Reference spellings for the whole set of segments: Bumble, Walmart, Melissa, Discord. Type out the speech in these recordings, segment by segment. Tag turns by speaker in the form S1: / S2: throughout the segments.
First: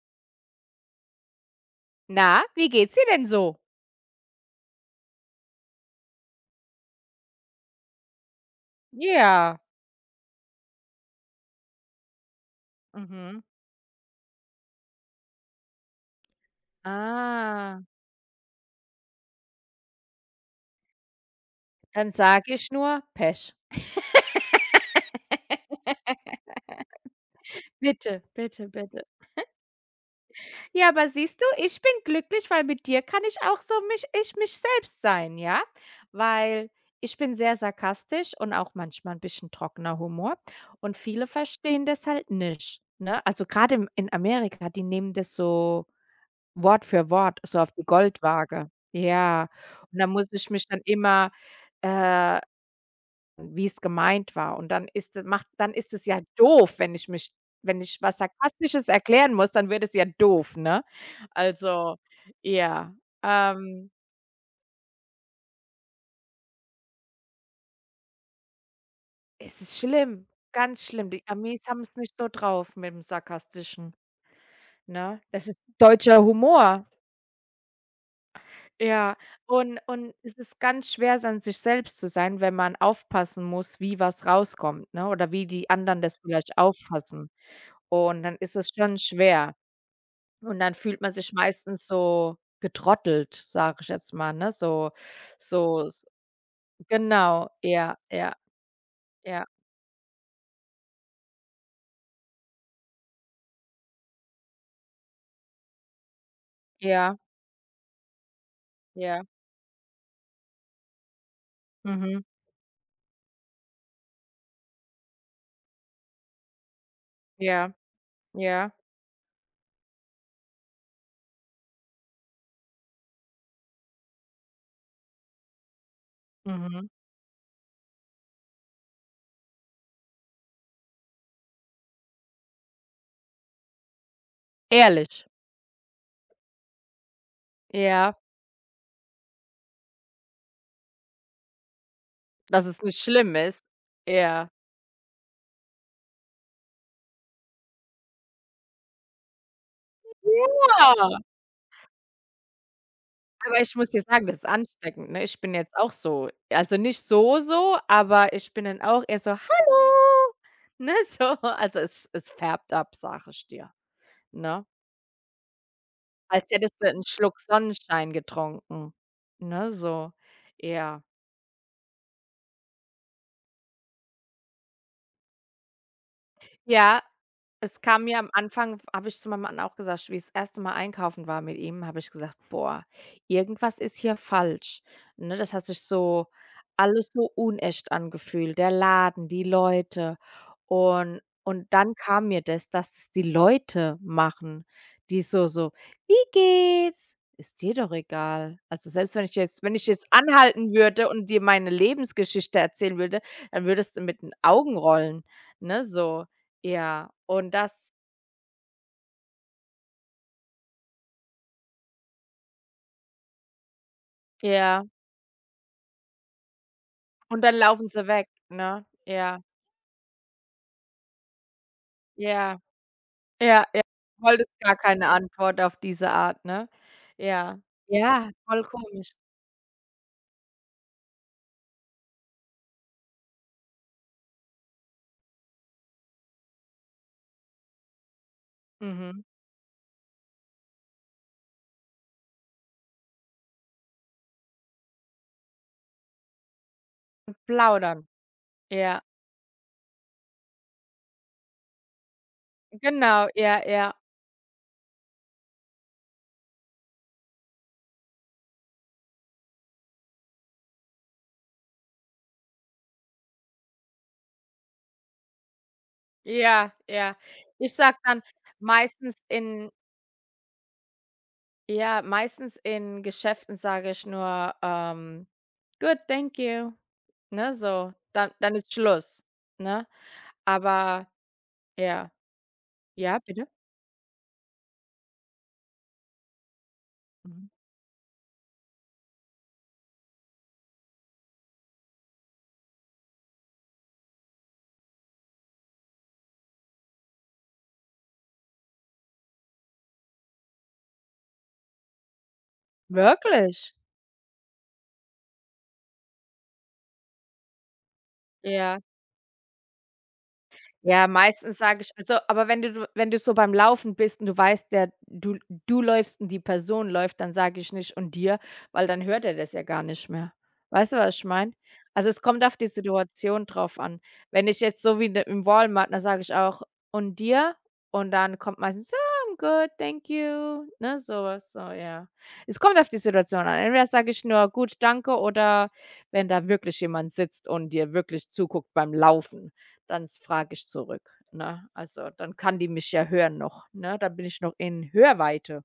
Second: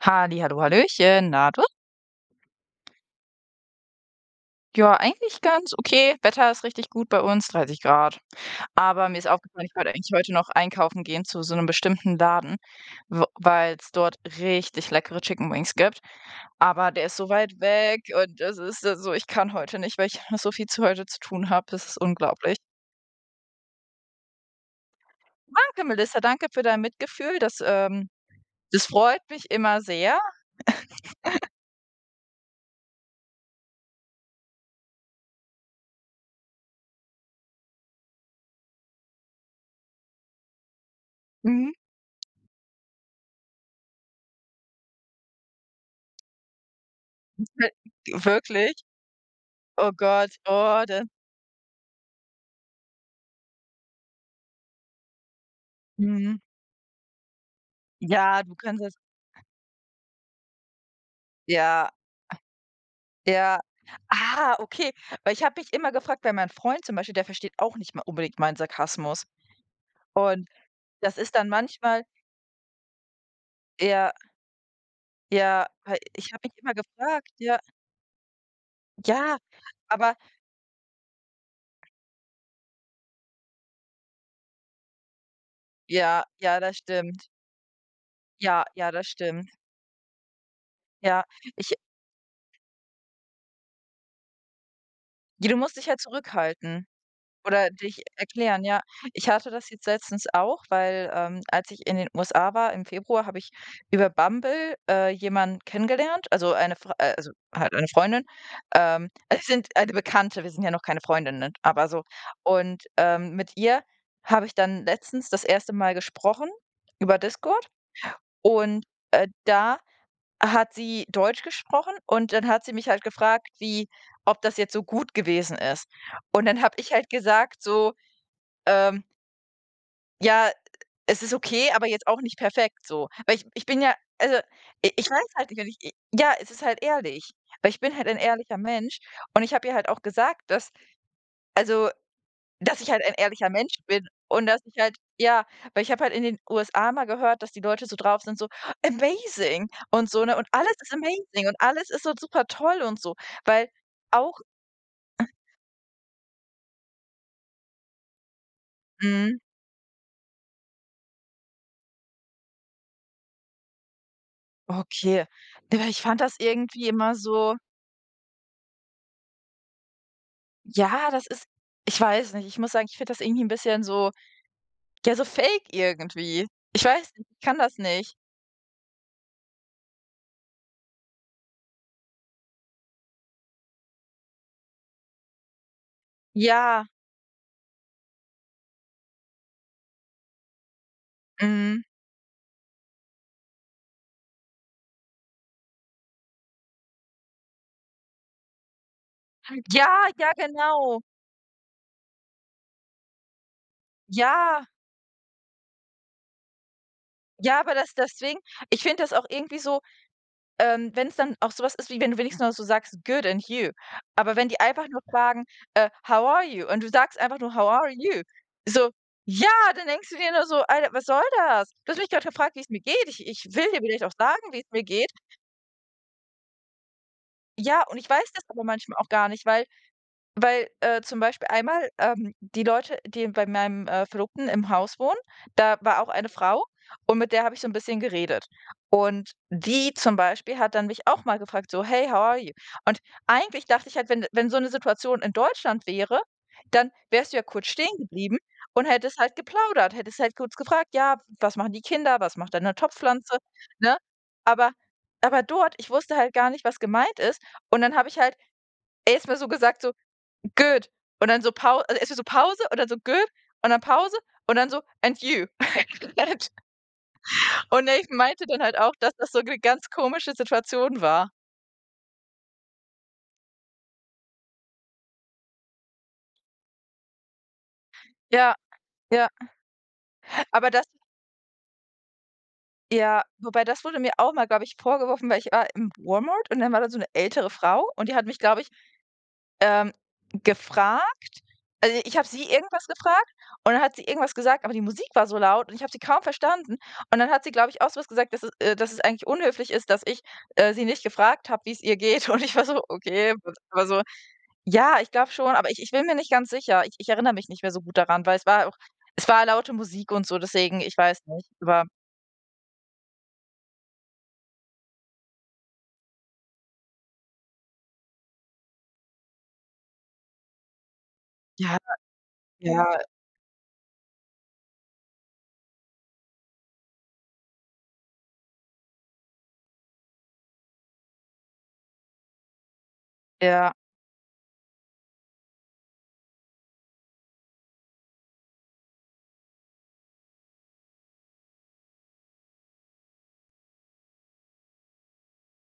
S1: Halli, hallo, hallöchen, na du?
S2: Na, wie geht's dir denn so?
S1: Ja, eigentlich ganz okay. Wetter ist richtig gut bei uns, 30 Grad. Aber mir ist
S2: Ja,
S1: aufgefallen, ich wollte eigentlich heute noch einkaufen gehen zu so einem bestimmten Laden,
S2: mhm.
S1: weil es dort richtig leckere Chicken Wings gibt. Aber der ist so weit
S2: Ah,
S1: weg und das ist so ich kann heute nicht, weil ich noch so viel zu heute zu tun habe. Das ist
S2: dann sage
S1: unglaublich.
S2: ich nur Pech.
S1: Danke, Melissa, danke für dein Mitgefühl. Das
S2: Bitte, bitte,
S1: das
S2: bitte.
S1: freut mich immer sehr.
S2: Ja, aber siehst du, ich bin glücklich, weil mit dir kann ich auch so mich ich mich selbst sein, ja? Weil ich bin sehr sarkastisch und auch manchmal ein bisschen trockener Humor und viele
S1: Mhm.
S2: verstehen das halt nicht, ne? Also, gerade im in Amerika, die nehmen das so Wort für Wort, so
S1: Äh,
S2: auf die Goldwaage.
S1: wirklich?
S2: Ja,
S1: Oh
S2: und da muss
S1: Gott,
S2: ich mich dann
S1: oh, das.
S2: immer, äh wie es gemeint war und dann ist macht dann ist es ja
S1: Mhm.
S2: doof, wenn ich mich wenn ich was
S1: Ja, du kannst
S2: Sarkastisches
S1: das
S2: erklären muss, dann wird es ja doof, ne?
S1: ja.
S2: Also, ja,
S1: Ja.
S2: ähm,
S1: Ah, okay. Weil ich habe mich immer gefragt, weil mein Freund zum Beispiel, der versteht auch nicht mal unbedingt meinen Sarkasmus.
S2: es ist schlimm,
S1: Und
S2: ganz schlimm.
S1: das
S2: Die
S1: ist dann
S2: Amis haben es
S1: manchmal
S2: nicht so drauf mit dem Sarkastischen,
S1: ja,
S2: ne? Das ist
S1: ja, weil
S2: deutscher
S1: ich habe mich immer
S2: Humor.
S1: gefragt, ja,
S2: Ja,
S1: ja,
S2: und
S1: aber
S2: es ist ganz schwer, dann sich selbst zu sein, wenn man aufpassen muss, wie was rauskommt, ne, oder wie die anderen das
S1: ja,
S2: vielleicht
S1: ja, das stimmt.
S2: auffassen. Und dann ist
S1: Ja,
S2: es
S1: ja,
S2: schon
S1: das stimmt.
S2: schwer. Und dann fühlt man
S1: Ja,
S2: sich
S1: ich
S2: meistens so getrottelt, sage ich jetzt mal, ne? So
S1: ja, du musst dich
S2: so
S1: ja
S2: s
S1: zurückhalten.
S2: genau,
S1: Oder
S2: ja,
S1: dich
S2: ja,
S1: erklären, ja. Ich
S2: ja,
S1: hatte das jetzt letztens auch, weil, als ich in den USA war im Februar, habe ich über Bumble, jemanden kennengelernt, also eine Fr
S2: ja,
S1: also halt eine Freundin.
S2: ja,
S1: Also wir sind eine Bekannte, wir sind ja noch keine Freundinnen, ne, aber so.
S2: mhm,
S1: Und, mit ihr habe ich dann letztens das erste Mal gesprochen über Discord
S2: ja, ja,
S1: und, da hat sie Deutsch gesprochen und dann hat sie mich halt gefragt, wie ob das jetzt so gut gewesen ist. Und dann habe
S2: mhm.
S1: ich halt gesagt so ähm, ja, es ist okay, aber jetzt auch nicht perfekt so. Weil ich bin ja also, i ich weiß
S2: Ehrlich,
S1: halt nicht, wenn ich i ja, es ist halt ehrlich, weil ich bin halt ein
S2: ja,
S1: ehrlicher Mensch und ich habe ihr halt auch gesagt,
S2: dass
S1: dass
S2: es
S1: ich
S2: nicht
S1: halt ein
S2: schlimm
S1: ehrlicher
S2: ist.
S1: Mensch bin und
S2: Ja.
S1: dass ich halt ja, weil ich habe halt in den USA mal gehört, dass die Leute so drauf sind, so: „Amazing“ und so, ne? Und alles ist
S2: Ja,
S1: amazing und alles ist so super toll und so,
S2: aber
S1: weil
S2: ich muss dir sagen,
S1: auch
S2: das ist ansteckend, ne? Ich bin jetzt auch so. Also, nicht so so, aber ich bin dann auch eher so:
S1: mhm,
S2: „Hallo!“ Ne, so. Also, es es färbt ab, sage ich dir, ne?
S1: okay. Ja, ich fand das
S2: Als hättest
S1: irgendwie
S2: du 'n
S1: immer
S2: Schluck
S1: so
S2: Sonnenschein getrunken, ne, so. Ja.
S1: ja, das ist ich weiß nicht. Ich muss sagen, ich finde das irgendwie ein bisschen so ja, so fake irgendwie. Ich
S2: Ja,
S1: weiß nicht, ich kann das
S2: es kam
S1: nicht.
S2: mir am Anfang habe ich zu meinem Mann auch gesagt, wie ich das erste Mal einkaufen war mit ihm, habe ich gesagt: „Boah, irgendwas ist hier falsch.“ Ne, das hat sich so
S1: Ja,
S2: alles so unecht angefühlt, der Laden, die Leute. Und
S1: mhm.
S2: dann kam mir das, dass das die Leute machen, die so so: „Wie geht's?“ Ist dir doch egal. Also, selbst wenn ich jetzt wenn ich jetzt
S1: Ja, ja,
S2: anhalten
S1: genau.
S2: würde und dir meine Lebensgeschichte erzählen würde, dann würdest du mit den
S1: Ja,
S2: Augen rollen, ne, so. Ja, und
S1: ja, aber das
S2: das.
S1: deswegen ich finde das auch irgendwie so, wenn es dann auch sowas ist, wie wenn du wenigstens noch so sagst: „Good and you?“ Aber wenn die
S2: Ja.
S1: einfach nur fragen, „How are you?“ Und du sagst einfach
S2: Und
S1: nur:
S2: dann
S1: „How
S2: laufen
S1: are
S2: sie
S1: you?“
S2: weg, ne?
S1: So,
S2: Ja,
S1: ja, dann denkst du dir nur so: „Alter, was soll das? Du hast mich gerade gefragt,
S2: ja,
S1: wie es mir geht. Ich
S2: ja,
S1: will dir
S2: ja.
S1: vielleicht auch
S2: Du wolltest
S1: sagen, wie es
S2: gar
S1: mir
S2: keine
S1: geht.“
S2: Antwort auf diese Art, ne? Ja,
S1: Ja, und ich
S2: ja,
S1: weiß das
S2: voll
S1: aber manchmal auch
S2: komisch.
S1: gar nicht, weil, zum Beispiel einmal, die Leute, die bei meinem, Verlobten im Haus wohnen, da war auch eine Frau und mit der habe ich so ein bisschen geredet.
S2: Mhm.
S1: Und die zum Beispiel hat dann mich auch mal gefragt so: „Hey, how are you?“ Und eigentlich dachte ich halt, wenn so eine Situation in Deutschland wäre, dann wärst du
S2: Und
S1: ja kurz stehen
S2: plaudern.
S1: geblieben und
S2: Ja,
S1: hättest halt geplaudert, hättest halt kurz gefragt: „Ja, was machen die Kinder? Was macht deine
S2: genau,
S1: Topfpflanze?“,
S2: ja, ja,
S1: ne? Aber aber dort ich wusste halt gar nicht, was gemeint ist und dann habe ich halt erstmal so gesagt so Good. Und dann so Pause, also, erst so Pause und dann so good und dann Pause und dann so and you.
S2: ja, ja. Ich
S1: Und
S2: sage
S1: ich
S2: dann
S1: meinte dann halt auch, dass
S2: meistens
S1: das so eine
S2: in
S1: ganz komische Situation war.
S2: ja, meistens in Geschäften sage ich nur, „Good, thank you“, ne, so. Dann
S1: Ja,
S2: dann ist Schluss,
S1: ja,
S2: ne?
S1: aber das
S2: Aber ja. Ja,
S1: ja,
S2: bitte?
S1: wobei das wurde mir auch mal, glaube ich, vorgeworfen, weil ich war im Walmart und dann war da so eine ältere
S2: Mhm.
S1: Frau und die hat mich, glaube ich Ähm, gefragt also, ich habe sie irgendwas gefragt und dann hat sie irgendwas gesagt, aber die Musik war so laut und ich habe sie kaum verstanden. Und dann hat sie, glaube ich, auch so was gesagt, dass es eigentlich unhöflich ist, dass ich, sie nicht gefragt habe, wie es ihr geht. Und ich war so: „Okay“,
S2: Wirklich?
S1: aber so ja, ich glaube schon, aber ich bin mir nicht ganz sicher. Ich erinnere mich nicht mehr so gut daran, weil es war auch
S2: Ja.
S1: es war laute Musik und so, deswegen ich
S2: Ja,
S1: weiß nicht,
S2: meistens sage
S1: aber
S2: ich also, aber wenn du wenn du so beim Laufen bist und du weißt, der du du läufst und die Person läuft, dann sage ich nicht: „Und dir?“ Weil dann hört er das ja gar nicht mehr. Weißt du, was ich meine?
S1: ja,
S2: Also, es kommt auf die
S1: ja,
S2: Situation drauf an. Wenn ich jetzt so wie de im Walmart, dann sage ich auch: „Und dir?“ Und dann kommt meistens: „Ah, I'm good, thank you“, ne, sowas so, ja. Es kommt auf die Situation an.
S1: ja.
S2: Entweder sage ich nur: „Gut, danke“ oder wenn da wirklich jemand sitzt und dir wirklich zuguckt beim Laufen dann frage ich zurück, ne? Also, dann kann die mich ja hören noch, ne? Dann bin ich noch in Hörweite.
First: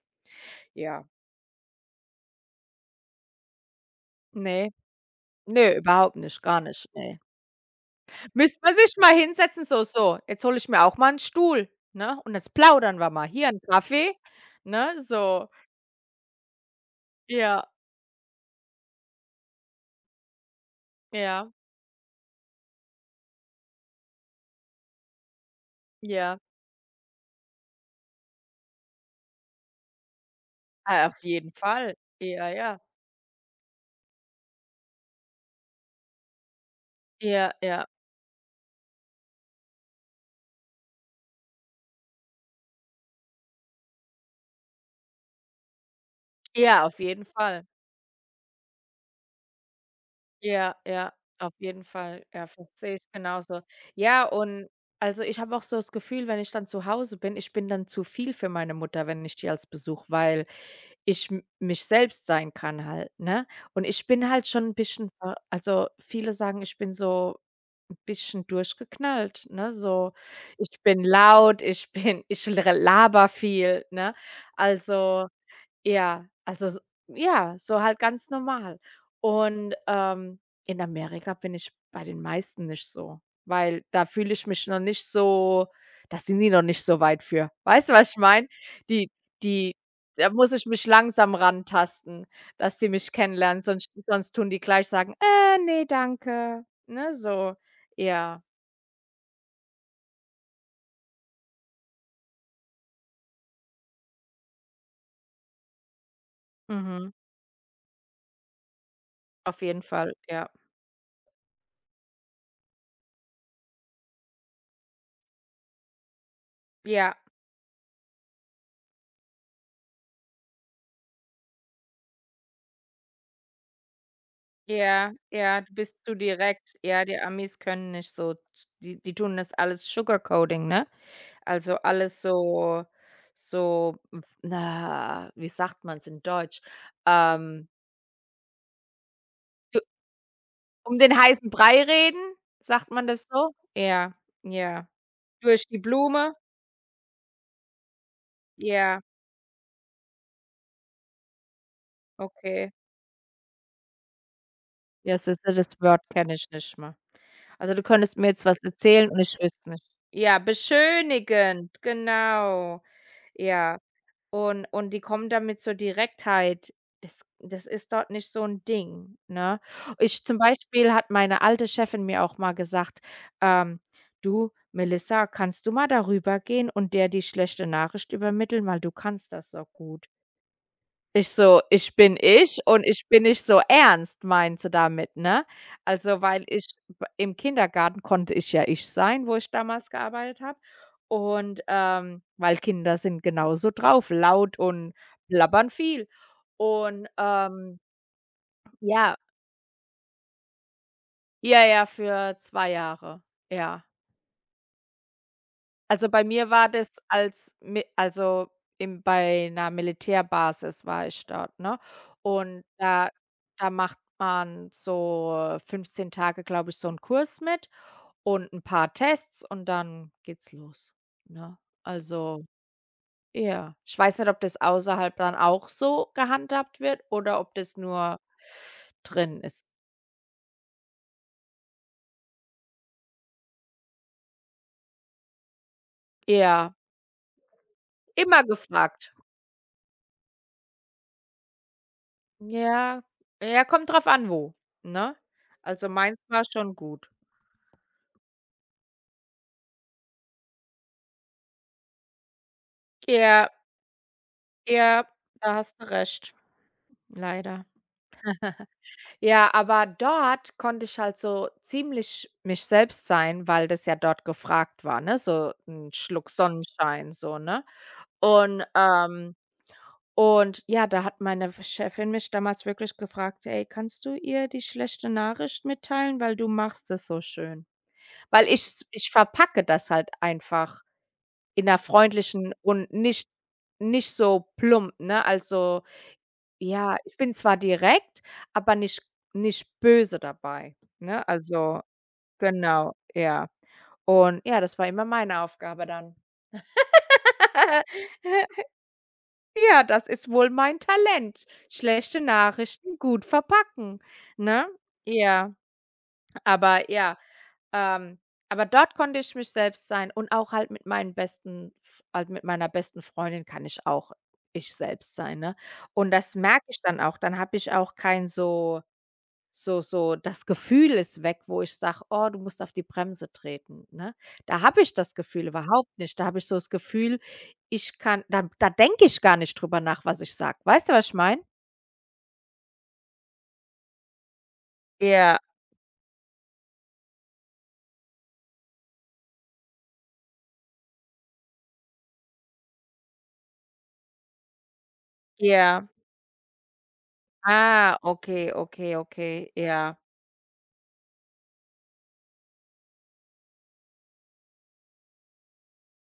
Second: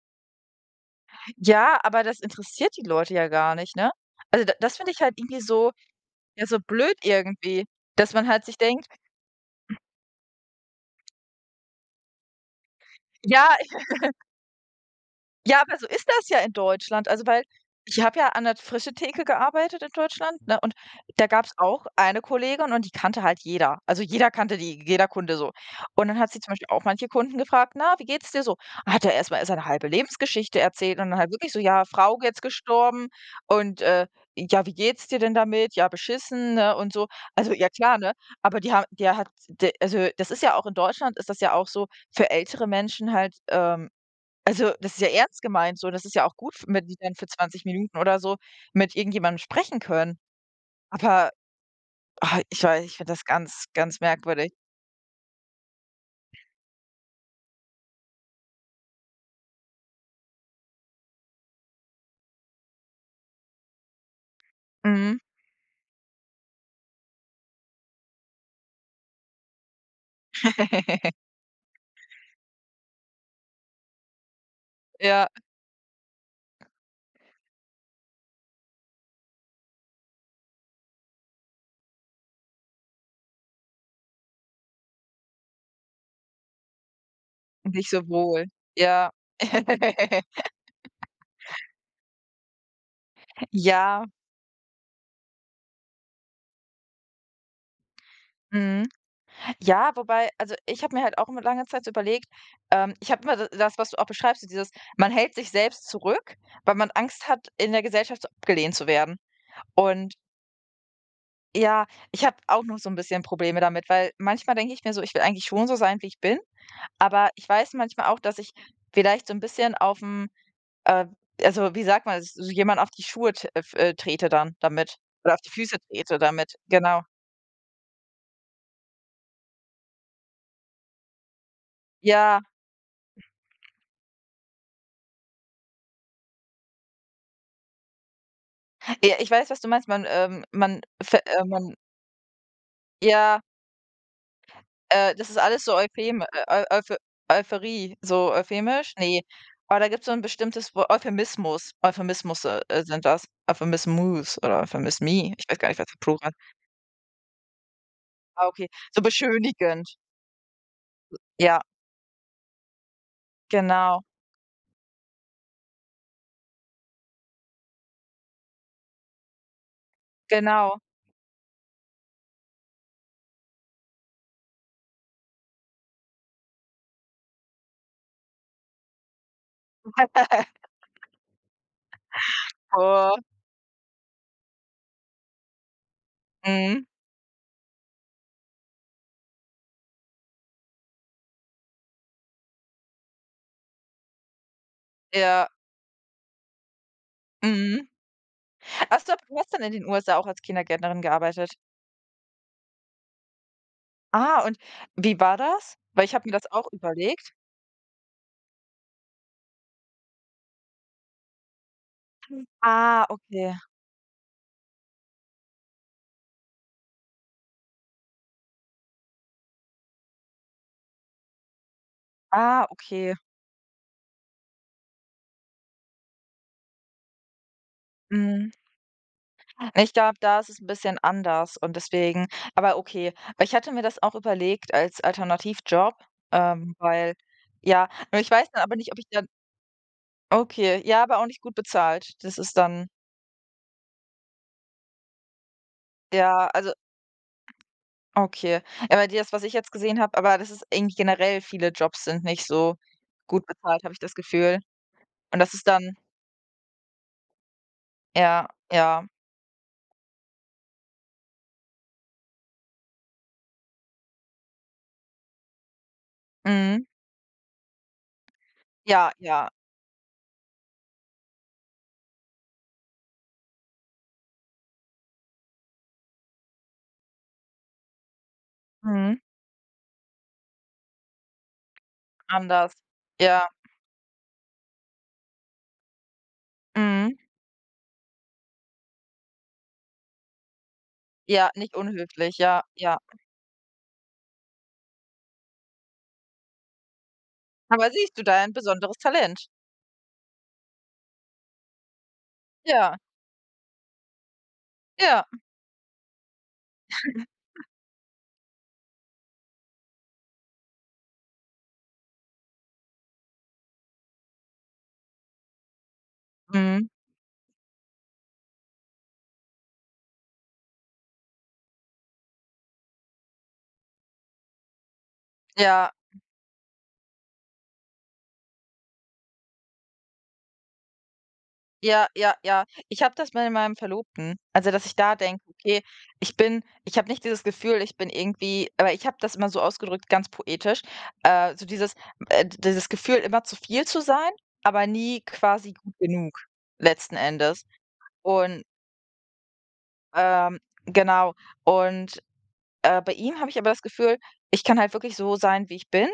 S2: Ja.
S1: Ja, aber das interessiert die Leute ja gar nicht, ne? Also, da
S2: Ne,
S1: das finde ich halt irgendwie so
S2: ne, überhaupt nicht,
S1: ja, so
S2: gar nicht,
S1: blöd
S2: ne.
S1: irgendwie, dass man halt sich
S2: Müsste man
S1: denkt:
S2: sich mal hinsetzen, so: „So, jetzt hole ich mir auch mal einen Stuhl, ne, und jetzt plaudern wir mal.
S1: „Ja,
S2: Hier einen Kaffee“, ne, so.
S1: Ja, aber so ist das ja in Deutschland. Also, weil
S2: Ja,
S1: ich habe ja an der Frischetheke gearbeitet in Deutschland, ne, und da
S2: ja,
S1: gab's auch eine Kollegin und die kannte halt jeder. Also, jeder kannte die, jeder Kunde so. Und dann hat
S2: ja.
S1: sie zum Beispiel auch manche Kunden gefragt: „Na, wie geht's dir so?“ Hat er erst mal seine halbe Lebensgeschichte erzählt
S2: Ah,
S1: und dann
S2: auf
S1: halt wirklich
S2: jeden
S1: so: „Ja,
S2: Fall.
S1: Frau jetzt
S2: Ja, ja.
S1: gestorben und, ja, wie geht's dir denn damit? Ja, beschissen“, ne, und so.
S2: Ja,
S1: Also, ja
S2: ja.
S1: klar, ne? Aber die ha der hat de also, das ist ja auch in Deutschland ist das ja auch so für ältere Menschen halt, also, das ist ja ernst gemeint so. Das ist ja auch gut, f wenn
S2: Ja,
S1: die
S2: auf
S1: dann für
S2: jeden
S1: 20
S2: Fall.
S1: Minuten oder so mit irgendjemandem sprechen können.
S2: Ja, ja,
S1: Aber,
S2: auf jeden Fall.
S1: ah,
S2: Ja,
S1: ich weiß
S2: verstehe
S1: ich
S2: ich
S1: finde das
S2: genauso.
S1: ganz, ganz
S2: Ja,
S1: merkwürdig.
S2: und also, ich habe auch so das Gefühl, wenn ich dann zu Hause bin, ich bin dann zu viel für meine Mutter, wenn ich die als Besuch weil ich m mich selbst sein kann halt, ne? Und ich bin halt schon ein bisschen
S1: Mhm.
S2: ver also, viele sagen, ich bin so ein bisschen durchgeknallt, ne? So, ich bin laut, ich bin ich laber viel, ne?
S1: Ja,
S2: Also ja, also s ja, so halt ganz normal. Und, in Amerika bin ich bei den meisten nicht so, weil da fühle ich mich noch nicht so da sind die noch nicht so weit für.
S1: nicht
S2: Weißt du,
S1: so
S2: was ich
S1: wohl.
S2: meine?
S1: Ja.
S2: Die die da muss ich mich langsam rantasten, dass die mich kennenlernen, sonst
S1: Ja,
S2: sonst tun die gleich sagen: ne, danke.“ Ne, so. Ja,
S1: mhm. Ja, wobei also, ich habe mir halt auch immer lange Zeit so überlegt ich habe immer d das, was du auch beschreibst, so dieses man hält sich selbst zurück, weil man
S2: mhm,
S1: Angst hat, in der Gesellschaft so abgelehnt zu werden.
S2: auf jeden Fall,
S1: Und
S2: ja.
S1: ja, ich habe auch noch so 'n bisschen Probleme damit, weil manchmal denke ich mir so: „Ich will eigentlich schon so sein, wie ich bin“,
S2: Ja.
S1: aber ich weiß manchmal auch, dass ich vielleicht so 'n bisschen aufm, äh also, wie sagt man, das, so jemand auf die Schuhe t f trete dann damit
S2: Ja,
S1: oder auf die
S2: ja, du
S1: Füße
S2: bist du
S1: trete damit,
S2: direkt.
S1: genau.
S2: Ja, die Amis können nicht so z die die tun das alles Sugarcoating, ne? Also, alles
S1: Ja,
S2: so so, w na, wie sagt man's in Deutsch? Ähm,
S1: ja, ich weiß, was du
S2: du
S1: meinst. Man, man
S2: um den
S1: ver
S2: heißen
S1: man
S2: Brei reden, sagt man das
S1: ja.
S2: so? Ja, ja.
S1: Das ist alles
S2: Durch
S1: so
S2: die
S1: Eupheme
S2: Blume?
S1: Eu Euphe Euphorie, so euphemisch?
S2: Ja,
S1: Ne. Aber da gibt's so 'n bestimmtes Wo Euphemismus. Euphemismus,
S2: okay.
S1: sind das. Euphemismus oder
S2: Ja,
S1: Euphemismi. Ich
S2: siehste,
S1: weiß gar nicht,
S2: das
S1: was der
S2: Wort
S1: Plural
S2: kenne ich nicht mal. Also, du könntest mir jetzt
S1: Ah,
S2: was
S1: okay. So
S2: erzählen und ich wüsste es
S1: beschönigend.
S2: nicht. Ja,
S1: Ja,
S2: beschönigend, genau. Ja.
S1: genau,
S2: Und die kommen da mit so Direktheit. Das das ist dort nicht so ein Ding, ne? Ich zum
S1: genau.
S2: Beispiel hat meine alte Chefin mir auch mal gesagt, ähm: „Du, Melissa, kannst du mal darüber gehen und der die schlechte Nachricht übermitteln, weil du kannst das so gut?“ Ich so: „Ich bin ich und ich
S1: Oh,
S2: bin nicht so ernst“, meint sie damit, ne? Also, weil ich
S1: mhm,
S2: b im Kindergarten konnte ich ja ich sein, wo ich damals gearbeitet habe. Und, weil Kinder sind genauso drauf, laut und
S1: ja,
S2: blabbern viel. Und,
S1: mhm. Ach so,
S2: ja
S1: du hast dann in den USA auch als Kindergärtnerin gearbeitet.
S2: ja, ja, für 2 Jahre, ja.
S1: Ah, und wie war das? Weil
S2: Also,
S1: ich
S2: bei
S1: habe mir
S2: mir
S1: das
S2: war
S1: auch
S2: das
S1: überlegt.
S2: als mi also, im bei einer Militärbasis war ich dort, ne? Und
S1: Ah,
S2: da
S1: okay.
S2: da macht man so 15 Tage, glaube ich, so einen Kurs mit und ein paar Tests und dann geht's los, ne? Also
S1: Ah, okay.
S2: ja. Ich weiß nicht, ob das außerhalb dann auch so gehandhabt wird oder ob das nur
S1: Mhm.
S2: drin ist.
S1: Ich glaube, da ist es ein bisschen anders und deswegen aber okay. Aber ich hatte mir das auch überlegt als Alternativjob,
S2: Ja,
S1: weil ja, nur ich
S2: immer
S1: weiß dann aber nicht, ob ich
S2: gefragt.
S1: dann okay, ja, aber auch nicht gut bezahlt. Das ist dann
S2: Ja, ja, kommt drauf an wo, ne? Also, meins war
S1: ja, also
S2: schon gut.
S1: okay. Aber das, was ich jetzt gesehen habe aber das ist irgendwie generell viele Jobs sind nicht so gut
S2: Ja,
S1: bezahlt, habe ich das Gefühl.
S2: ja,
S1: Und das
S2: da
S1: ist
S2: hast du
S1: dann
S2: recht, leider.
S1: ja, ja,
S2: Ja, aber dort konnte ich halt so ziemlich mich selbst sein, weil das ja dort gefragt war, ne? So ein Schluck
S1: mhm,
S2: Sonnenschein so, ne? Und,
S1: ja,
S2: ähm
S1: ja,
S2: und ja, da hat meine Chefin mich damals wirklich gefragt: „Ey, kannst du ihr die schlechte Nachricht mitteilen, weil du machst es so schön?“ Weil ich
S1: mhm,
S2: verpacke das halt einfach in 'ner freundlichen
S1: anders.
S2: und nicht
S1: Ja,
S2: nicht so plump, ne? Also ja,
S1: mhm,
S2: ich bin zwar direkt, aber nicht nicht böse dabei, ne?
S1: ja, nicht
S2: Also,
S1: unhöflich, ja,
S2: genau,
S1: ja.
S2: ja. Und ja, das war immer meine Aufgabe dann.
S1: Aber siehst du da ein besonderes Talent?
S2: Ja, das ist wohl mein Talent. Schlechte
S1: Ja,
S2: Nachrichten gut verpacken, ne?
S1: ja,
S2: Ja, ja, ähm, aber dort konnte ich mich selbst sein und auch halt mit meinen besten halt mit meiner besten Freundin kann ich auch ich selbst sein, ne? Und das merke ich
S1: mhm,
S2: dann auch. Dann habe ich auch kein so So so das Gefühl ist weg, wo ich sage: „Oh, du musst auf die Bremse treten“, ne? Da habe ich das Gefühl
S1: ja,
S2: überhaupt nicht. Da habe ich so das Gefühl, ich kann da denke ich gar nicht drüber nach, was ich sage. Weißt du, was ich meine?
S1: ja, ja, ja. Ich habe das bei meinem Verlobten. Also, dass ich da
S2: Ja,
S1: denke: „Okay, ich bin ich habe nicht dieses Gefühl, ich bin irgendwie“ aber ich habe das immer so ausgedrückt, ganz poetisch, so dieses dieses Gefühl, immer zu viel zu sein, aber nie quasi
S2: ja.
S1: gut genug letzten Endes.
S2: Ah, okay,
S1: Und,
S2: okay, okay. Ja,
S1: ähm genau. Und, bei ihm habe ich aber das Gefühl, ich kann halt wirklich so sein, wie ich bin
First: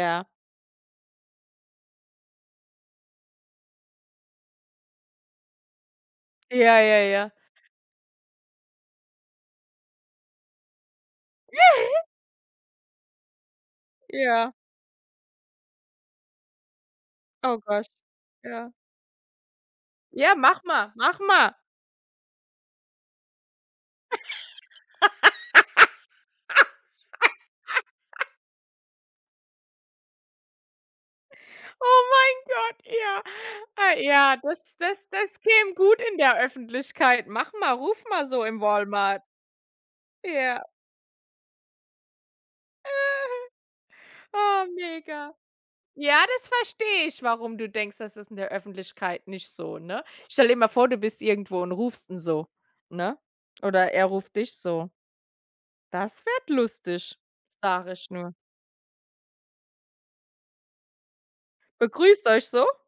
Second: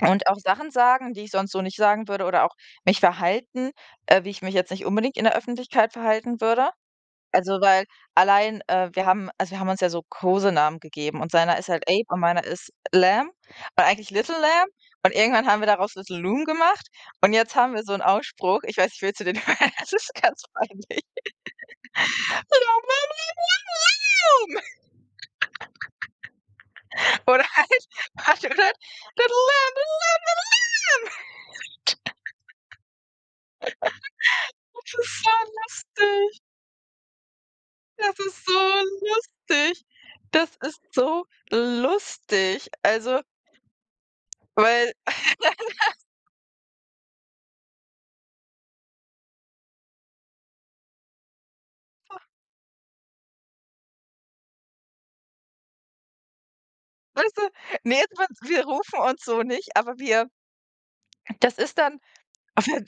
S1: Und auch Sachen sagen, die ich sonst so nicht sagen würde oder auch mich verhalten, wie ich mich jetzt nicht unbedingt in der Öffentlichkeit verhalten würde.
S2: Ja, ja, ja.
S1: Also, weil allein, wir haben also, wir haben uns ja so Kosenamen gegeben und seiner ist halt Ape und meiner ist Lamb und eigentlich Little
S2: Ja.
S1: Lamb und irgendwann haben wir daraus Little Loom gemacht und jetzt
S2: Oh
S1: haben wir
S2: Gott.
S1: so einen Ausspruch,
S2: Ja.
S1: ich weiß nicht, willst du den hören? Das ist
S2: Ja,
S1: ganz
S2: mach mal,
S1: peinlich.
S2: mach mal.
S1: Little Loom oder halt oder halt Little Lamb.
S2: Oh mein Gott, ja. Ah, ja, das
S1: Das
S2: das
S1: ist so
S2: das käme gut in der
S1: lustig.
S2: Öffentlichkeit. Mach mal, ruf
S1: Das
S2: mal so
S1: ist so
S2: im Walmart.
S1: lustig. Das
S2: Ja.
S1: ist so lustig. Also,
S2: Oh,
S1: weil,
S2: mega. Ja, das verstehe ich, warum du denkst, das ist in der Öffentlichkeit nicht so, ne? Stell dir mal vor, du bist irgendwo und rufst ihn so, ne? Oder er ruft dich so. Das wird lustig,
S1: weißt du,
S2: sage
S1: ne,
S2: ich
S1: jetzt mal
S2: nur.
S1: wir rufen uns so nicht, aber wir das ist dann
S2: Begrüßt euch so?
S1: aber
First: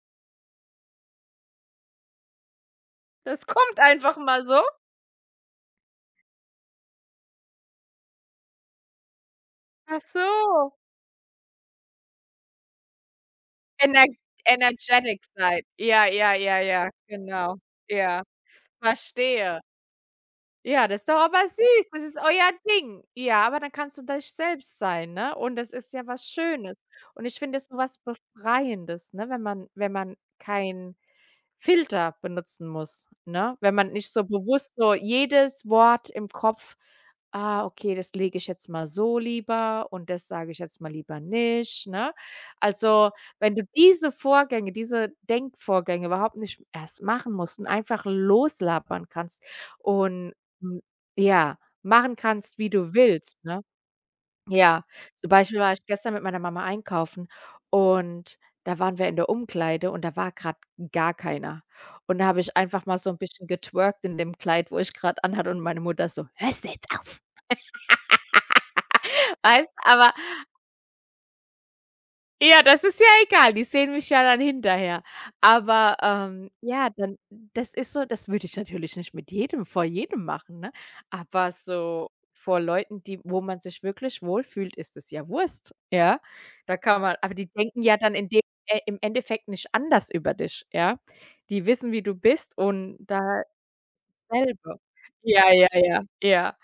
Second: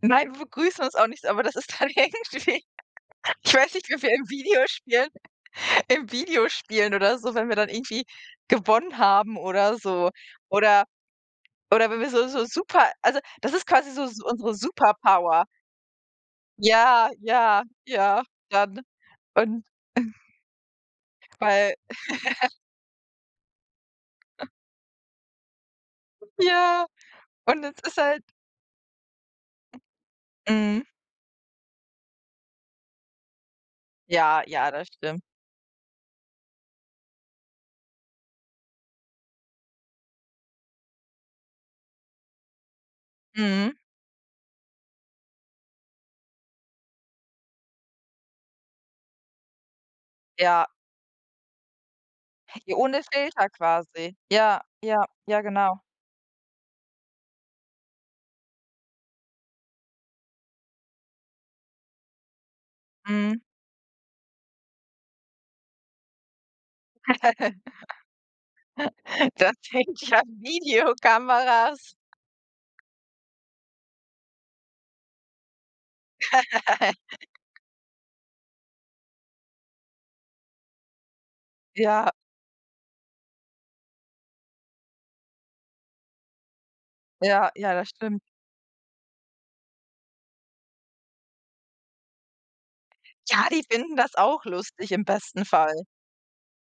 S1: nein, wir begrüßen uns auch nicht, aber das ist dann irgendwie
S2: Das
S1: ich weiß
S2: kommt
S1: nicht, wenn wir
S2: einfach mal so?
S1: Im Videospielen oder so, wenn wir dann irgendwie gewonnen haben oder
S2: Ach
S1: so.
S2: so.
S1: Oder oder wenn wir so so super also, das ist quasi
S2: Ener
S1: so so unsere
S2: energetic
S1: Superpower.
S2: seid. Ja, ja, ja, ja,
S1: Ja,
S2: genau.
S1: ja, ja,
S2: Ja,
S1: dann
S2: verstehe.
S1: und
S2: Ja, das ist doch aber
S1: weil
S2: süß. Das ist euer Ding. Ja, aber dann kannst du dich selbst sein, ne? Und das ist ja was Schönes.
S1: ja.
S2: Und ich finde
S1: Und
S2: es
S1: es
S2: so
S1: ist
S2: was
S1: halt
S2: Befreiendes, ne, wenn man wenn man
S1: mhm,
S2: keinen Filter benutzen muss, ne? Wenn man nicht so
S1: ja, ja,
S2: bewusst
S1: das
S2: so
S1: stimmt.
S2: jedes Wort im Kopf: „Ah, okay, das lege ich jetzt mal so lieber und das sage ich jetzt mal lieber nicht“, ne? Also, wenn du
S1: Mhm,
S2: diese Vorgänge, diese Denkvorgänge überhaupt nicht erst machen musst und einfach loslabern kannst und
S1: ja.
S2: hm, ja, machen kannst, wie
S1: Ja,
S2: du
S1: ohne
S2: willst,
S1: Filter
S2: ne?
S1: quasi. Ja,
S2: Ja,
S1: ja,
S2: zum
S1: ja,
S2: Beispiel war
S1: genau.
S2: ich gestern mit meiner Mama einkaufen und da waren wir in der Umkleide und da war grad gar keiner. Und da habe ich einfach mal so 'n
S1: Mhm.
S2: bisschen getwerkt in dem Kleid, wo ich grad anhatte und meine Mutter so: „Hörst du jetzt auf?“
S1: Das
S2: Weißt,
S1: sind
S2: aber
S1: ja Videokameras.
S2: ja, das ist ja egal, die sehen mich ja dann hinterher. Aber, ja, dann das ist so das würde ich natürlich nicht mit jedem vor jedem machen, ne? Aber so
S1: Ja,
S2: vor Leuten, die wo man sich wirklich wohlfühlt, ist es ja Wurst, ja? Da kann man aber die
S1: ja, ja,
S2: denken
S1: das
S2: ja dann
S1: stimmt.
S2: in dem im Endeffekt nicht anders über dich, ja? Die wissen, wie du bist und
S1: Ja, die finden das auch
S2: dasselbe.
S1: lustig im besten
S2: Ja, ja,
S1: Fall.
S2: ja, ja.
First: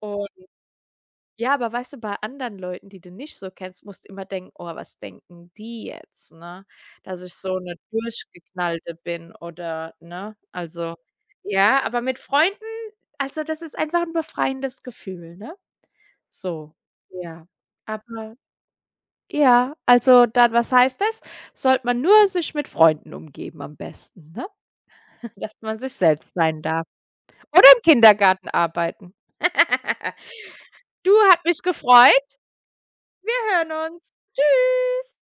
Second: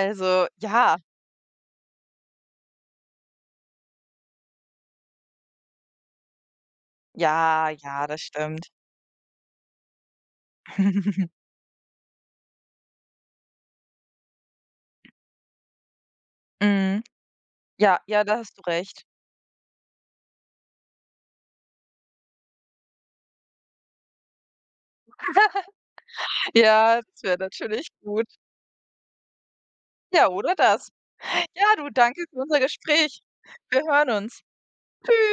S2: Und
S1: ja,
S2: ja, aber weißt du, bei anderen Leuten, die du nicht so kennst, musst du immer denken: „Oh, was denken die jetzt“, ne? Dass ich so
S1: ja,
S2: eine
S1: ja, das stimmt.
S2: Durchgeknallte bin oder ne? Also ja, aber mit Freunden also, das ist einfach ein befreiendes Gefühl, ne? So,
S1: Mhm.
S2: ja.
S1: Ja, ja,
S2: Aber
S1: da hast du recht.
S2: ja, also dann, was heißt das? Sollte man nur sich mit Freunden umgeben am besten, ne? Dass man sich selbst sein darf.
S1: Ja, das wäre
S2: Oder im
S1: natürlich gut.
S2: Kindergarten arbeiten.
S1: Ja, oder das.
S2: Du, hat mich
S1: Ja, du,
S2: gefreut.
S1: danke für unser Gespräch.
S2: Wir
S1: Wir
S2: hören
S1: hören
S2: uns.
S1: uns.
S2: Tschüss.
S1: Tschüss.